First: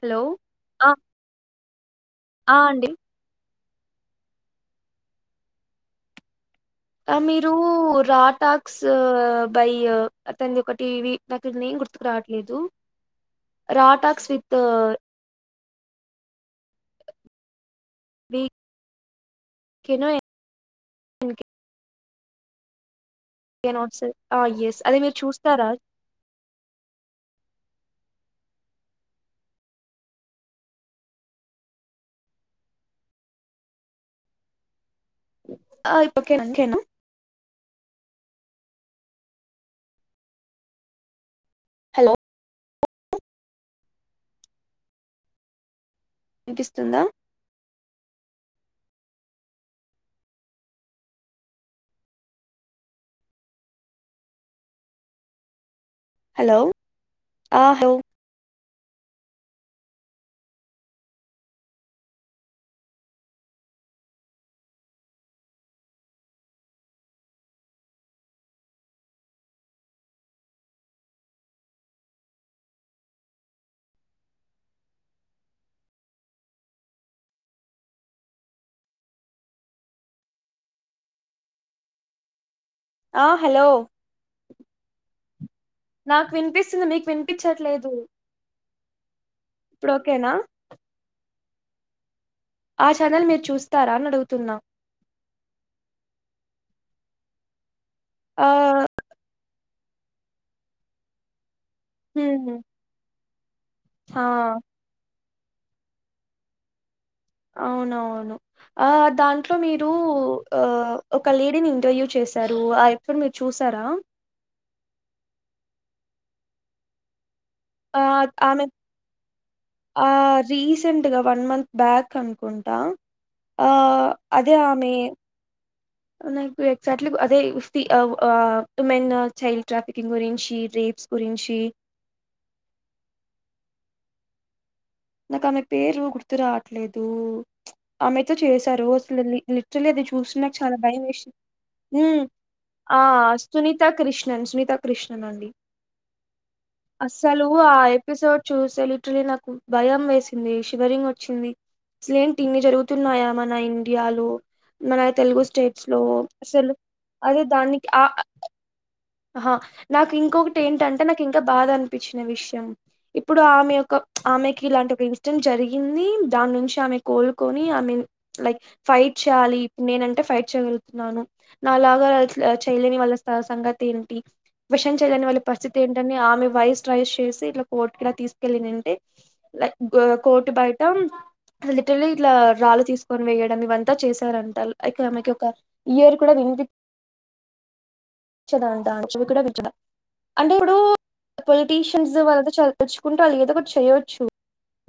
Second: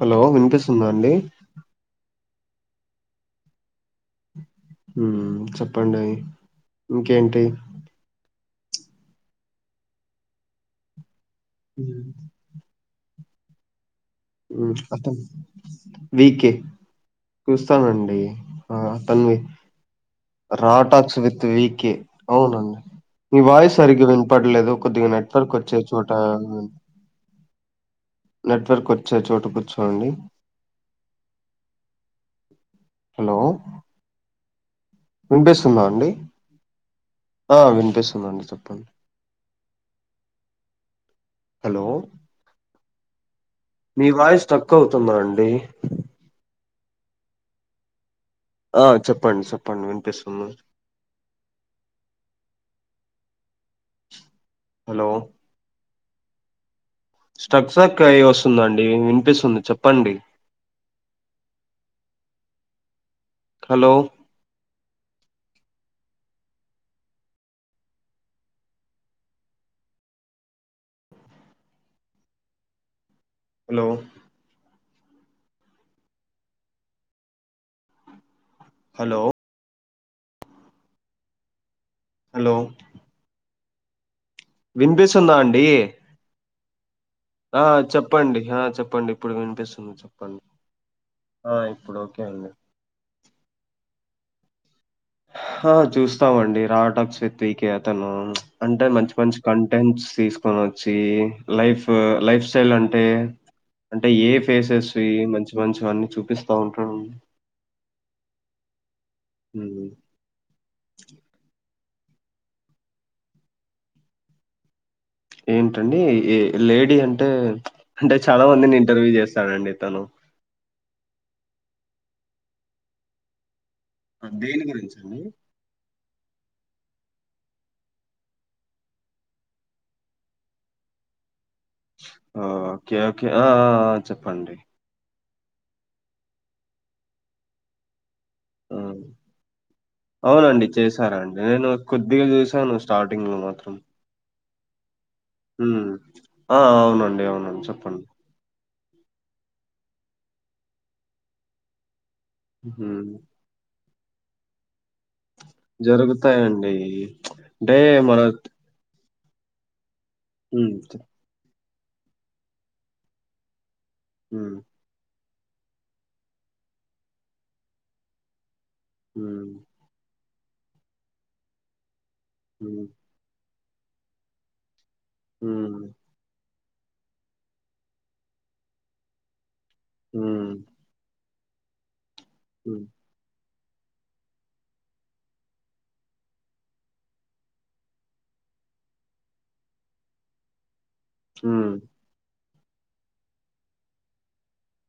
Hello వినిపిస్తుందా ఆ అండి ఆ అండి ఊ చెప్ప అండి యి ఆ మీరు రాటాక్స్ బై అతంది ఒక టీవీ నాకు నేమ్ మ్మ్ గుర్తుకు రావట్లేదు రా టా క్ [unintelligible] వీకే చూస్తాన అండి వి ఆ తనవి కెనో రాటాక్స్ అండ్ విత్ వికే అవున అండి మీ కెన్ వాయిస్ నాట్ సరిగ సే ఆ వినపడలేదు ఎస్ అది కొద్దిగా మీరు నెట్వర్క్ చూస్తారా వచ్చే చోట. నెట్వర్క్ వచ్చే చోటు కూర్చోండి. హలో వినిపిస్తుందా ఆ అండి ఇప్పుడు కెన్ కెన్ ఆ వినిపిస్తుందండి చెప్పండి హలో మీ వాయిస్ స్టర్క్ అవుతుంద అండి వినిపిస్తుందా ఆ చెప్పండి చెప్పండి వినిపిస్తుంది హలో హలో ఆ స్టర్క్ హలో స్టర్క్ అయి వస్తుంద అండి వినిపిస్తుంది చెప్పండి హలో హలో హలో హలో ఆ హలో వినిపిస్తుందా అండి నాకు వినిపిస్తుంది మీకు ఆ వినిపించట్లేదు చెప్పండి ఆ చెప్పండి ఇప్పుడు ఇప్పుడు వినిపిస్తుంది ఓకేనా చెప్పండి ఆ ఇప్పుడు అండి ఆ ఛానల్ మీరు చూస్తారా అని అడుగుతున్నా ఆ చూస్తామ అండి రా టాక్స్ విత్ వికే అతను ఆ అంటే మంచి మంచి కంట్ టెన్స్ తీసుకొని వచ్చి లైఫ్ లైఫ్ హ్మ్ స్టైల్ అంటే అంటే ఆ ఏ ఫేసెస్ మంచి మంచి అన్ని చూపిస్తా ఉంటాడ అండి అవున అవును ఆ దాంట్లో ఉమ్, మీరు ఆ ఒక లేడీని ఇంటర్యూ చేశారు ఆ ఎప్పుడు మీరు చూసారా ఏంటండి ఏ లేడీ అంటే ఆ అంటే చాలా ఆమె మందిని ఇంటర్యూ చేస్తాడఅండి తను ఆ రీసెంట్ గా వన్ మంత్ బ్యాక్ అనుకుంటా ఆ అదే దేని ఆమె గురించి అండి నాకు ఎక్జాట్లీ అదే ఉమెన్ చైల్డ్ ట్రాఫికింగ్ గురించి రేప్స్ గురించి ఓకే ఓకే ఆ చెప్పండి నాకు ఆమె పేరు గుర్తు రావట్లేదు ఆమెతో చేశారు ఆ. అసలు లిట్ రల్లీ అది చూసి నాకు అవునండి. చాలా భయం చేశారండి. వేసింది నేను కొద్దిగా జూశాను ఆ స్టార్టింగ్‌లో మాత్రం. సునీతా కృష్ణన్ సునీత కృష్ణన్ అండి హ్మ్. ఆ! అవునండి. అసలు అవునండి. ఆ చెప్పండి. ఎపిసోడ్ చూస సే లే నాకు భయం వేసింది శివరింగ్ వచ్చింది అసలేంటి ఇన్ని హ్మ్. జరుగుతున్నాయా మన ఇన్ యాలో మన తెలుగు స్టేట్స్ లో జరుగుతాయండి. అసలు అదే అంటే దానికి ఆ మన ఆహా నాకు ఇంకొకటి హ్మ్. ఏంటంటే చెప్ నాకు ఇంకా బాధ అనిపించిన విషయం ఇప్పుడు ఆమె ఒక్క హ్మ్. ఆమెకి ఇలాంటి ఒక ఇన్సిడెంట్ జరిగింది దాని నుంచి ఆమె కోలుకొని ఆమె లైక్ ఫైట్ చేయాలి హ్మ్. ఇప్పుడు నేనంటే ఫైట్ చేయగలుగుతున్నాను నాలాగా హ్మ్. చేయలేని వాళ్ళ సంగతి ఏంటి విషం చేయని వాళ్ళ పరిస్థితి హ్మ్. ఏంటని ఆమె వయసు రైస్ చేసి ఇట్లా కోట్ క తీసుకెళ్ళి తంటే లైక్ కోటు హ్మ్. బయట అ తిట్డి ఇట్లా రాళ్ హ్మ్. తీసుకొని వేయాలి ఇవంతా చేశారంటారు మకి ఒక ఇయర్ కూడా వినిపి చదా అ అ చెప్ప కూడా బట్డ అంటే ఇప్పుడు హ్మ్. పొలిటీషియన్స్ వల్ చ నలుచుకుంటూ వాళ్ళ ఏదో ఒకటి చేయొచ్చు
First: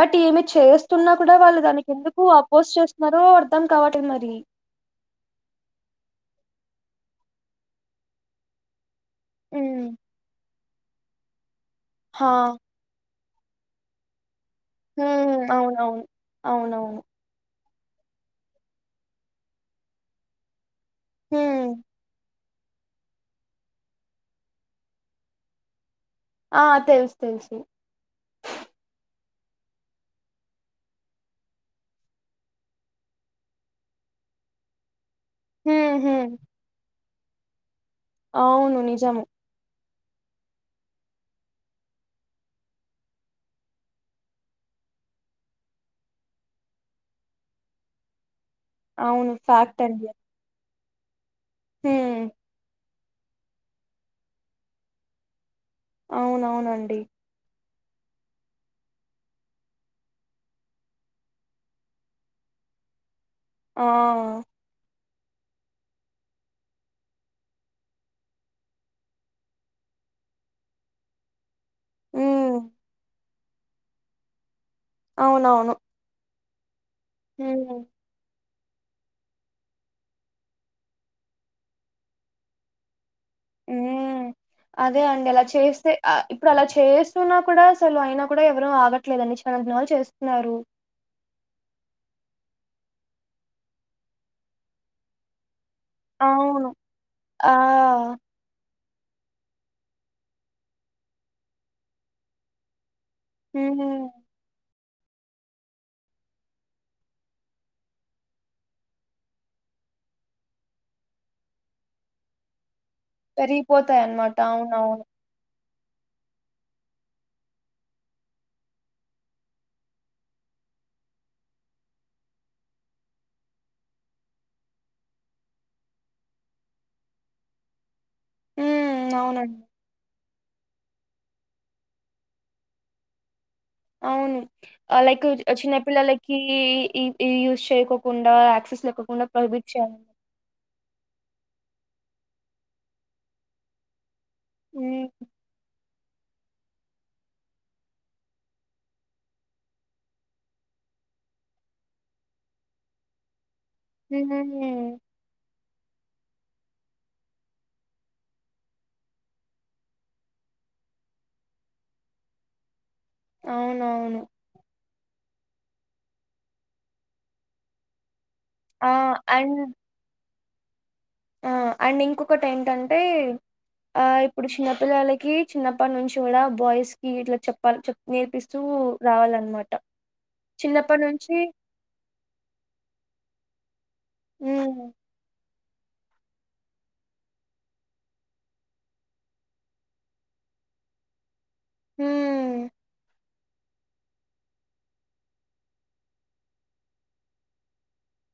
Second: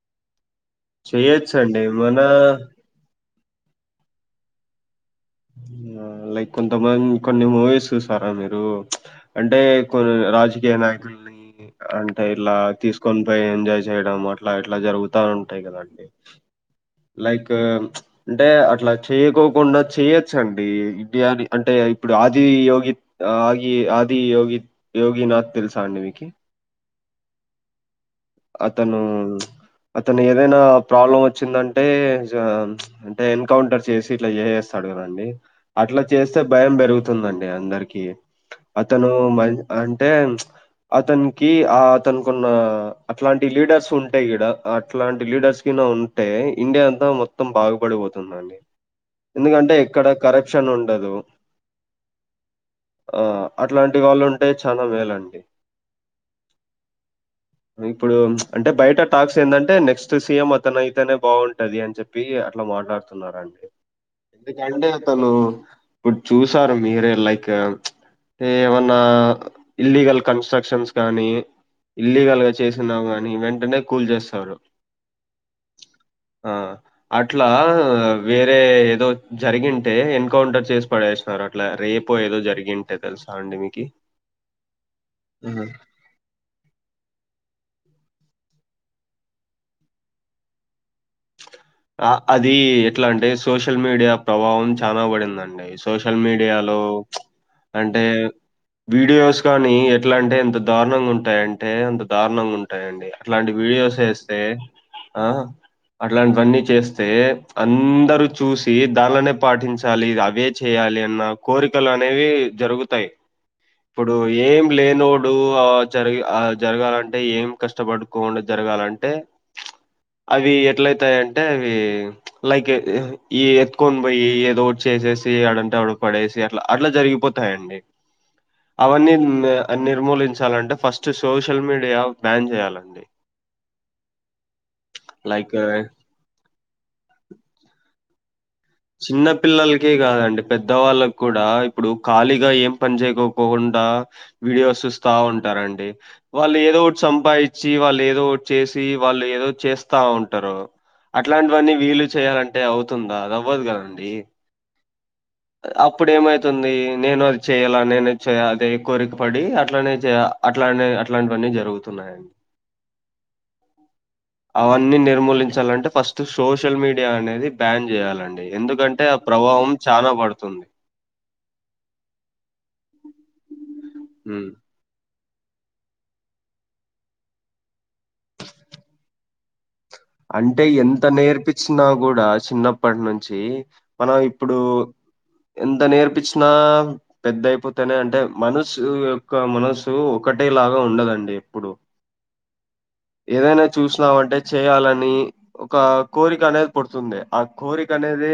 బట్ ఏమి చేస్తున్నా కూడా వాళ్ళు చేయొచ్చండి. దానికి మన ఎందుకు అపోజ్ చేస్తున్నారో అర్ధం కాబట్టి మరి లైక్ కొంతమంది కొన్ని మూవీస్ చూసారా మీరు అంటే ఉమ్ కొన్ని రాజకీయ నాయకుల్ని అంటే హా ఇలా తీసుకు కొని పోయి ఎంజాయ్ చేయడం అట్లా ఎట్లా జరుగుతా హ్మ్ ఉంటాయి అవునవును కదండి అవునవును లైక్ అంటే అట్లా చేయకోకుండా చేయొచ్చండి ఇడియా హ్మ్ అంటే ఇప్పుడుది ఆది యోగి ఆదిగి ఆది యగి యోగ నాథ్ తెలుసా అండి మీకు ఆ తెలుసు తెలుసు అతను అతను ఏదైనా ప్రాబ్లం వచ్చిందంటే అంటే ఎన్కౌంటర్ చేసి ఇట్లా చే చేస్తాడు క హ్మ్ అట్లా హ్మ్ చేస్తే భయం పెరుగుతుందండి అందరికి అవును అతను నిజము మ అంటే అతనికి ఆ అతనుకున్న అట్లాంటి లీడర్స్ ఉంటాయి ఇడ అట్లాంటి లీడర్స్ కిన్నా ఉంటే ఇండియా అంతా మొత్తం బాగుపడవదు తుందండి అవును ఎందుకంటే ఎక్కడ కరప్షన్ ఉండదు హ ఆ అట్లాంటి వాళ్ళు ఉంటే చాలా మేలండి అవునవునండి ఇప్పుడు అంటే బయట టాక్స్ ఏంటంటే నెక్స్ట్ సీఎం అతను అయితేనే బాగుంటది అని చెప్పి అట్లా మాట్లాడుత న్నడి ఆ ఎందుక అ తను ఇప్పుడు చూసారు మీరే లైక్ ఏమన్నా ఇల్లీగల్ కన్స్ట్రక్షన్స్ కాగానీ ఇల్లీగల్గా హ్మ్ కాని వెంటనే కూల్ చేస్తారు అవునవును ఆ అట్లా హ్మ్ వేరే రే ఏదో జరిగింటే ఎన్కౌంటర్ చేసి పడేస్తున్నారు అట్లా రేపు ఏదో జరిగింటే తెలుసా అండి ఉ మీకి? అదే అండి అలా ఆ! చేస్తే ఇప్పుడు అలా చేస్తున్నా కూడా అసలు అయినా కూడా ఎవరు ఆగట్లేదండి చిన్న దినలు చేస్తున్నారు అది ఎట్లా అంటే సోషల్ మీడియా ప్రభావం చాలా పడిందండి సోషల్ అవును. మీడియాలో ఆ! అంటే వీడియోస్ కాగానీ ఎట్లా అంటే ఎంత దారుణంగా ఉంటాయంటే అంత దారుణంగా ఉంటాయంండి అట్లాంటి వీడియోస్ హ్మ్. వేస్తే ఆ అట్లాంటివన్నీ చేస్తే అందరుూ చూసి దానినే పాటించాలి అవే చేయాలి కోరికలు అనేవి జరుగుతాయి ఇప్పుడు పెరిగిపోతాయన్నమాట. ఏం అవునవును. లేనోడు జ జరగాలంటే ఏం కష్టపడుకో జరగాలంటే అవి ఎట్లయితాయింటే అవి లైక్ ఈ ఎత్కొని పోయి ఏదో చేసేసి అడంట పడే అట్ అట్లా జరిగిపోతాయిడి హ్మ్. అవన్నీ అవునండి. నిర్మూలి థాంచాలిఅంత ఫస్ట్ సోషల్ మీడియా బ్యాన్ చేయాలండి అవును లైక్ చిన్నపిిల్లలకి యూస్ చేయకోకుండా యాక్సెస్ లేకోకుండా ప్రొహిబిట్ చిన్నపిల్లలకే చేయాలి. కాదండి పెద్ద వాళ్ళకి కూడా ఇప్పుడు ఖాళీగా ఏం పని చేయకోపోకుండా వీడియోస్ చూస్తా హ్మ్. ఉంటారంండి వాళ్ళు ఏదో ఒకటి సంపాదించి వాళ్ళు ఏదో ఒకటి చేసి వాళ్ళు ఏదో చేస్తా ఉంటారు అట్లాంటివన్నీ వీలు చేయాలంటే అవుతుందాద హ అప్పుడ ఏమైతుంది నేను అది చెయాల నేను చేయ అదే కోరిక పడి అట్లనే చేయ అట్లానే అట్లాంటివన్నీ జరుగుతున్నాయండి అవునవును అన్ని నిర్మూలించాలంటే ఫస్ట్ సోషల్ మీడియా అనేది బ్యాన్ చేయాలండి ఎందుకంటే ఆ ప్రభావం చనా పడుతుంది ఆ అండ్ ఇంకొకటి ఏంటంటే ఆ ఇప్పుడు హ్మ్. చిన్నపిిల్లలకి చిన్నప్పటి నుంచి కూడా బాయ్స్ కి ఇట్లా చెప్పాల చె నేర్పిస్తూ రావాలన్నమాట అంటే చిన్నప్పటి ఎంత నుంచి నేర్పచ్చినా కూడా చిన్నప్పటి నుంచి మనం ఇప్పుడు హ్మ్ [inaudible] ఎంత నేర్పచ్చినా పెద్ద అయిపోతేనే అంటే మనసు యొక్క మనసు ఒకటే ఆగా ఉండదండి ఎప్పుడు. హ ఏదైనా చూసినావంటే చేయాలని ఒక కోరిక అనేది పుడుతుంది ఆ కోరిక అనేది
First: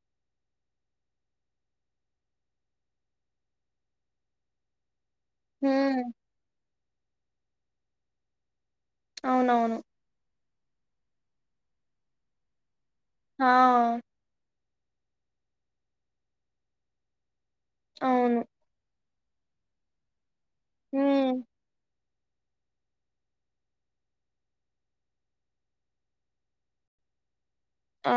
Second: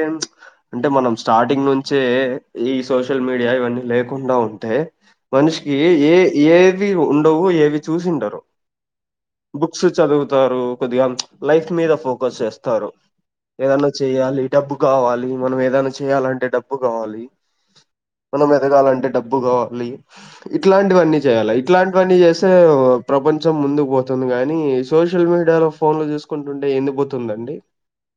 అంటే మనం స్టార్టింగ్ నుంచే ఈ సోషల్ మీడియా ఇవన్నీ లేకుండా ఉంటే మనిషికి హ్మ్ ఏ ఏవి ఉండవు ఏవి చూసింటరు అవునవును బుక్స్ చదువు కొద్దిగా లైఫ్ మీద ఫోకస్ చేస్తారు ఆ ఏదన్నా చేయాలి డబ్బు కావాలి మనం ఏదైనా చేయాలంటే డబ్బు కావాలి అవును మనం ఎదగాలంటే డబ్బు బ్బు కోవాలి ఇట్లాంటివన్నీ హ్మ్ చేయాల ఇట్లాంటి ఇవన్న చేస్తే ప్రపంచం ముందుకు పోతుంది కాగానీ సోషల్ మీడియా లో ఫోన్ లో చూసుకు చకుంటుంటే ఎందుపోతుందండి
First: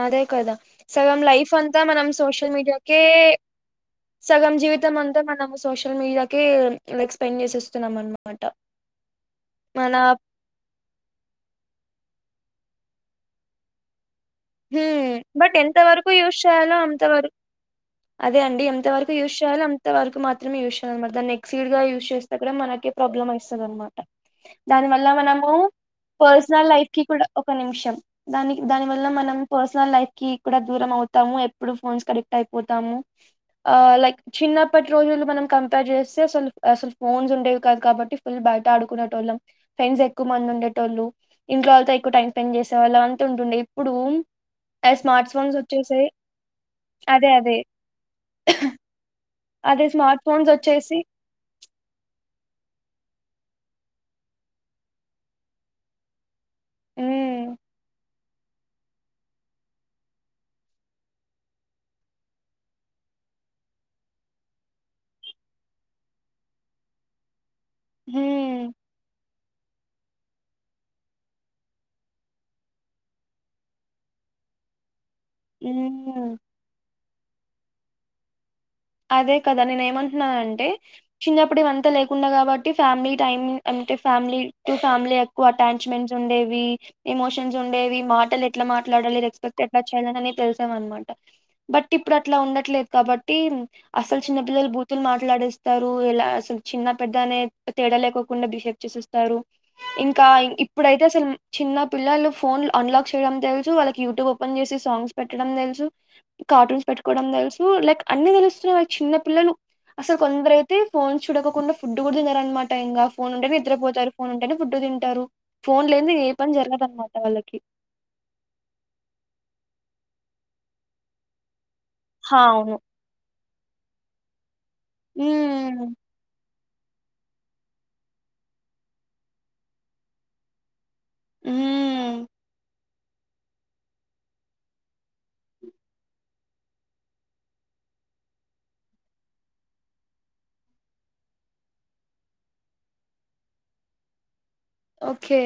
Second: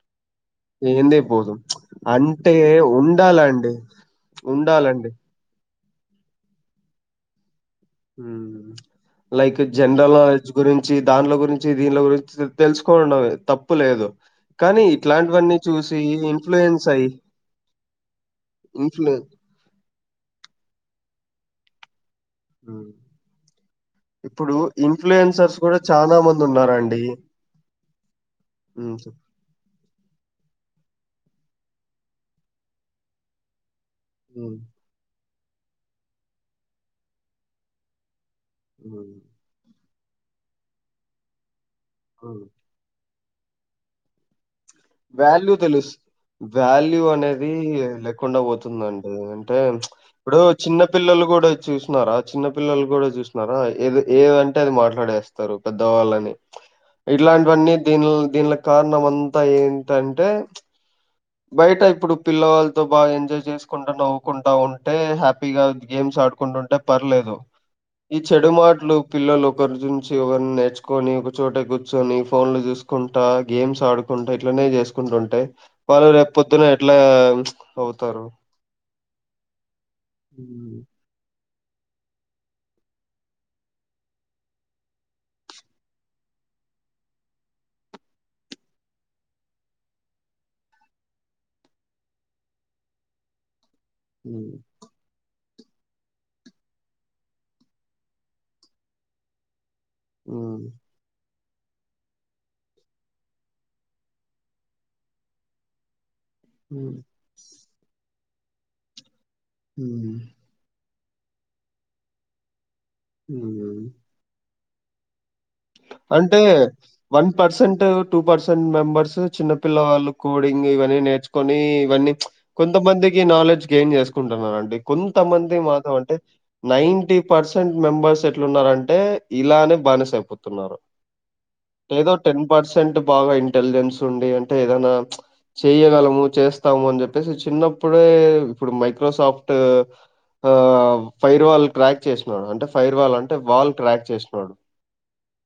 అదే కదా సగం లైఫ్ అంతా మనం సోషల్ అంటే మీడియాకే ఉండాలండి సగం జీవితం ఉండాలండి అంతా మనం సోషల్ మీడియాకిక్ స్పెండ్ చేసే లైక్ మన జనరల్ నాలెడ్జ్ గురించి దాంట్లో గురించి దీనిలో గురించి తెలుసుకోడవే తప్పు లేదు కానీ బట్ ఇట్లాంటివన్నీ ఎంత చూసి వరకు యూజ్ చేయాలో ఇన్ఫ్లుయెన్స్ అయ్యి అంతవరకు అదే అండింతరకు ఇన్ఫ్లు యూజ్ చేయాలో అంతరకు మాత్రమే యూజ్ చేయాల అనమాట దా నెక్స్ట్ సీడ్ గ యూజ్ చేస్తేక్కడ మనకి మ్మ్ ప్రాబ్లమ్ అయిస్తుంది అనమాట ఇప్పుడు దాని వల్ల మనము ఇన్ఫ్లుయెన్సర్స్ కూడా చాలా మంది పర్సనల్ లైఫ్ కి ఉన్నారండి కూడా ఒక నిమిషం దాని దాని మ్మ్ వల్ మనం పర్సనల్ లైఫ్ కి కూడా దూరం అవుతాము ఎప్పుడు ఫోన్స్ క అడిక్ట్ అయిపోతాము లైక్ మ్మ్ చిన్నప్పటి రోజుల్లో మనం కంపేర్ చేస్తే అసలు అసలు ఫోన్స్ ఉండేవి కాదు కాబట్టి బయట ఆడుకునేట మ్మ్ వాళ్ళం ఫ్రెంస్ ఎక్కువ మంది ఉండేటోళ్ళు ఇంట్ వాళ్ల ఎక్వ టైం మ్మ్ స్పెండ్ చేసేవాళ్ళం టుండయి ఇప్పుడు స్మార్ట్ వాల్యూ ఫోన్స్ తెలుసు వచ్చేసాయి వాల్యూ అదే అనేది అదే లేకుండా పోతుందండి అంటే అదే స్మార్ట్ ఇప్పుడు ఫోన్స్ చిన్న వచ్చేసి పిల్లలు కూడా చూసినారా చిన్న పిల్లలు కూడా చూస్తున్నారా ఏద ఏదంటే అది మాట్లాడేస్తారు పెద్దవాళ్ళని హ్మ్. ఇట్లాంటివన్నీ దీని దీని కారణం అంతా ఏంటంటే బయట ఇప్పుడు పిల్లవాళ్ళతో బాగా ఎంజాయ్ చేసుకుంటా నవ్వుకుంటా ఉంటే హ్యాపీగా గేమ్ ఆడుకుంటుంటే పర్లేదు ఈ చెడు హ్మ్. మాటలు పిల్లలు ఒకరి నుంచి ఒకరిని నేర్చుకొని ఒక చోట కూర్చొని ఫోన్ లో చూసుకుంటా గేమ్స్ ఆడుకుంటా ఇట్లనే చేసుకుంటుంటేయి వాళ్ళు రేపు హ్మ్. పొద్దున ఎట్లా ప్చ్ అవుతారు అదే కదా నేను ఏమంటున్నాను అంటే హ్మ్ చిన్నప్ ఇప్పుడు ఇవంతా లేకుండా కాబట్టి ఫ్యామిలీ టైమ్ అంటే ఫ్యామిలీ టు ఫ్యామిలీ ఎక్కువ అటాచ్మెంట్స్ ఉండేవి ఇమోషన్స్ ఉండేవి మాటలు ఎట్లా మాట్లాడాలి రెక్స్పెక్ట్ ఎట్లా చేయాలినినే తెలిసేవి అనమాట బట్ ఇప్పుడు అట్లా ఉండట్లేదు కాబట్టి అసలు హ్మ్ చిన్నపిల్లలు బూతులు మాట్లాడేస్ స్తారు ఇలా అసలు చిన్న పెద్దనే తేడా లేకోకుండా బిహేవ్ చేసేస్తారు ఇంకా హ్మ్ ఇప్పుడైతే అసలు చిన్న పిల్లలు ఫోన్ అన్లాక్ చేయడం తెలుసు వాళ్ళకి యూట్యూబ్ ఓపెన్ చేసి సాంగ్స్ పెట్టడం తెలుసు కార్టూన్స్ హ్మ్ పెట్టుకోవడం తెలుసు లైక్ అన్ని తెలుస్తున్నా వా చిన్న పిల్లలు అసలు కొందరైతే ఫోన్ చూడకకుండా ఫుడ్ కూడా తిారనమాట ఇంకా ఫోన్ ఉంటే హ్మ్ హ్మ్ నిద్రపోతారు ఫోన్ ఉంటేనే ఫుడ్ తింటారు ఫోన్ లేనిదే ఏ అంటే పని జరగదనమాట వన్ వాళ్ళకి పర్సెంట్ టూ పర్సెంట్ మెంబర్స్ చిన్న పిల్ల వాళ్ళ కోడింగ్ ఇవన్నీ నేర్చుకొని ఇవన్నీ హా! అవును. కొంతమందికి నాలెడ్జ్ గెయిన్ చేసుకుంటున్నండి కొంతమంది హ్మ్. మాతమే అంటే నైన్ంట పర్సెంట్ మెంబర్స్ ఎట్లున్నంటే ఇలానే బానిస అయిపోతున్నారు లేదో హ్మ్. టెన్ పర్సెంట్ బాగా ఇంటెలిజెన్స్ ఉడి అంటే ఏదైనా చేయ్యగలము చేస్తాము అని చెప్పేసి చిన్నప్పుడే ఇప్పుడు మైక్రోసాఫ్ట్ ఆ ఫైర్ వాల్ క్రాక్ చేసన్నాడు అంటే ఫైర్ వాల్ అంటే వాల్ క్రాక్ చేసినడు ఖే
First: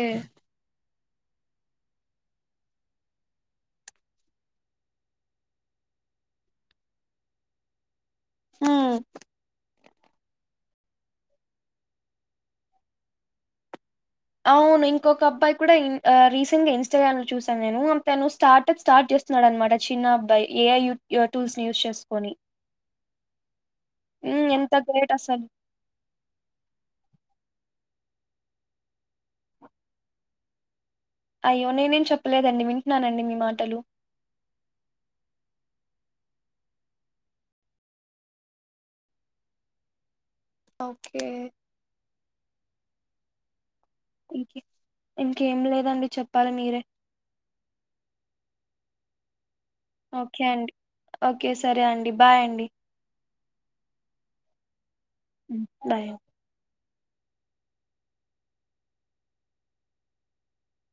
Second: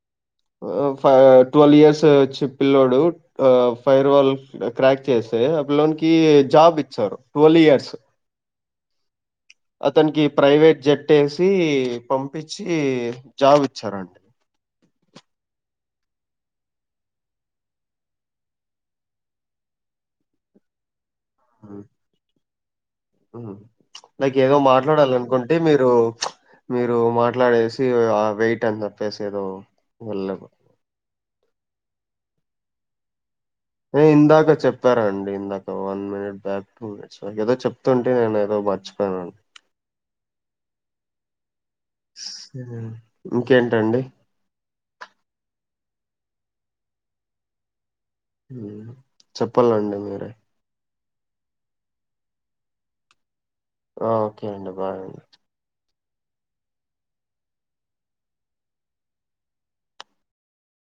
ఫై ట్వెల్ ఇయర్స్ వచ్చి పిల్ల్లోడు అ ఫైర్ వాల్ క్రాక్ చేస్తే లో కి జాబ్ ఇచ్చారు ట్వల్ ఇయర్స్ ఆ అతనికి ప్రైవేట్ జట్ వేసి పంపించి జాబ్ ఇ అవును ఇంకా ఒక అబ్బాయి కూడా ఇ రీసెంట్ గా ఇన్స్ాగ్రామ్ లో చూశాను నేను తను స్టార్ట్ప్ స్టార్ట్ చేస్తున్నాడు అనమాట చిన్న నా బ ఏఐ టూల్స్ యూస్ చేసుకొని లైక్ హ్మ్. ఏదో ఎంత మాట్లాడాల గ్రేట్ అసలు. అనుకుంటే మీరు మీరు మాట్లాడేసి వెయిట్ అంత పేసి ఏదో వెళ్ళ అయ్యో నేనేం చెప్పలేదండి వింటున్నానండి మీ మాట్ ఏ ఇందాక చెప్పారండి ఇందాక one minute back two minutes ఏదో చెప్తుంటే నేను ఏదో మర్చిపోయానండి ఓకే ఇంకెన్ ఇంకే ఇంకేం లేదండి చెప్పాలి మీరే మ్మ్ చెప్పల్లండి మీరే ఓకే అండి ఓకే సరే అండి బాయ్ అండి ఆ ఓకే అండి బాయ్ అండి మ్మ్ బాయ్ అండి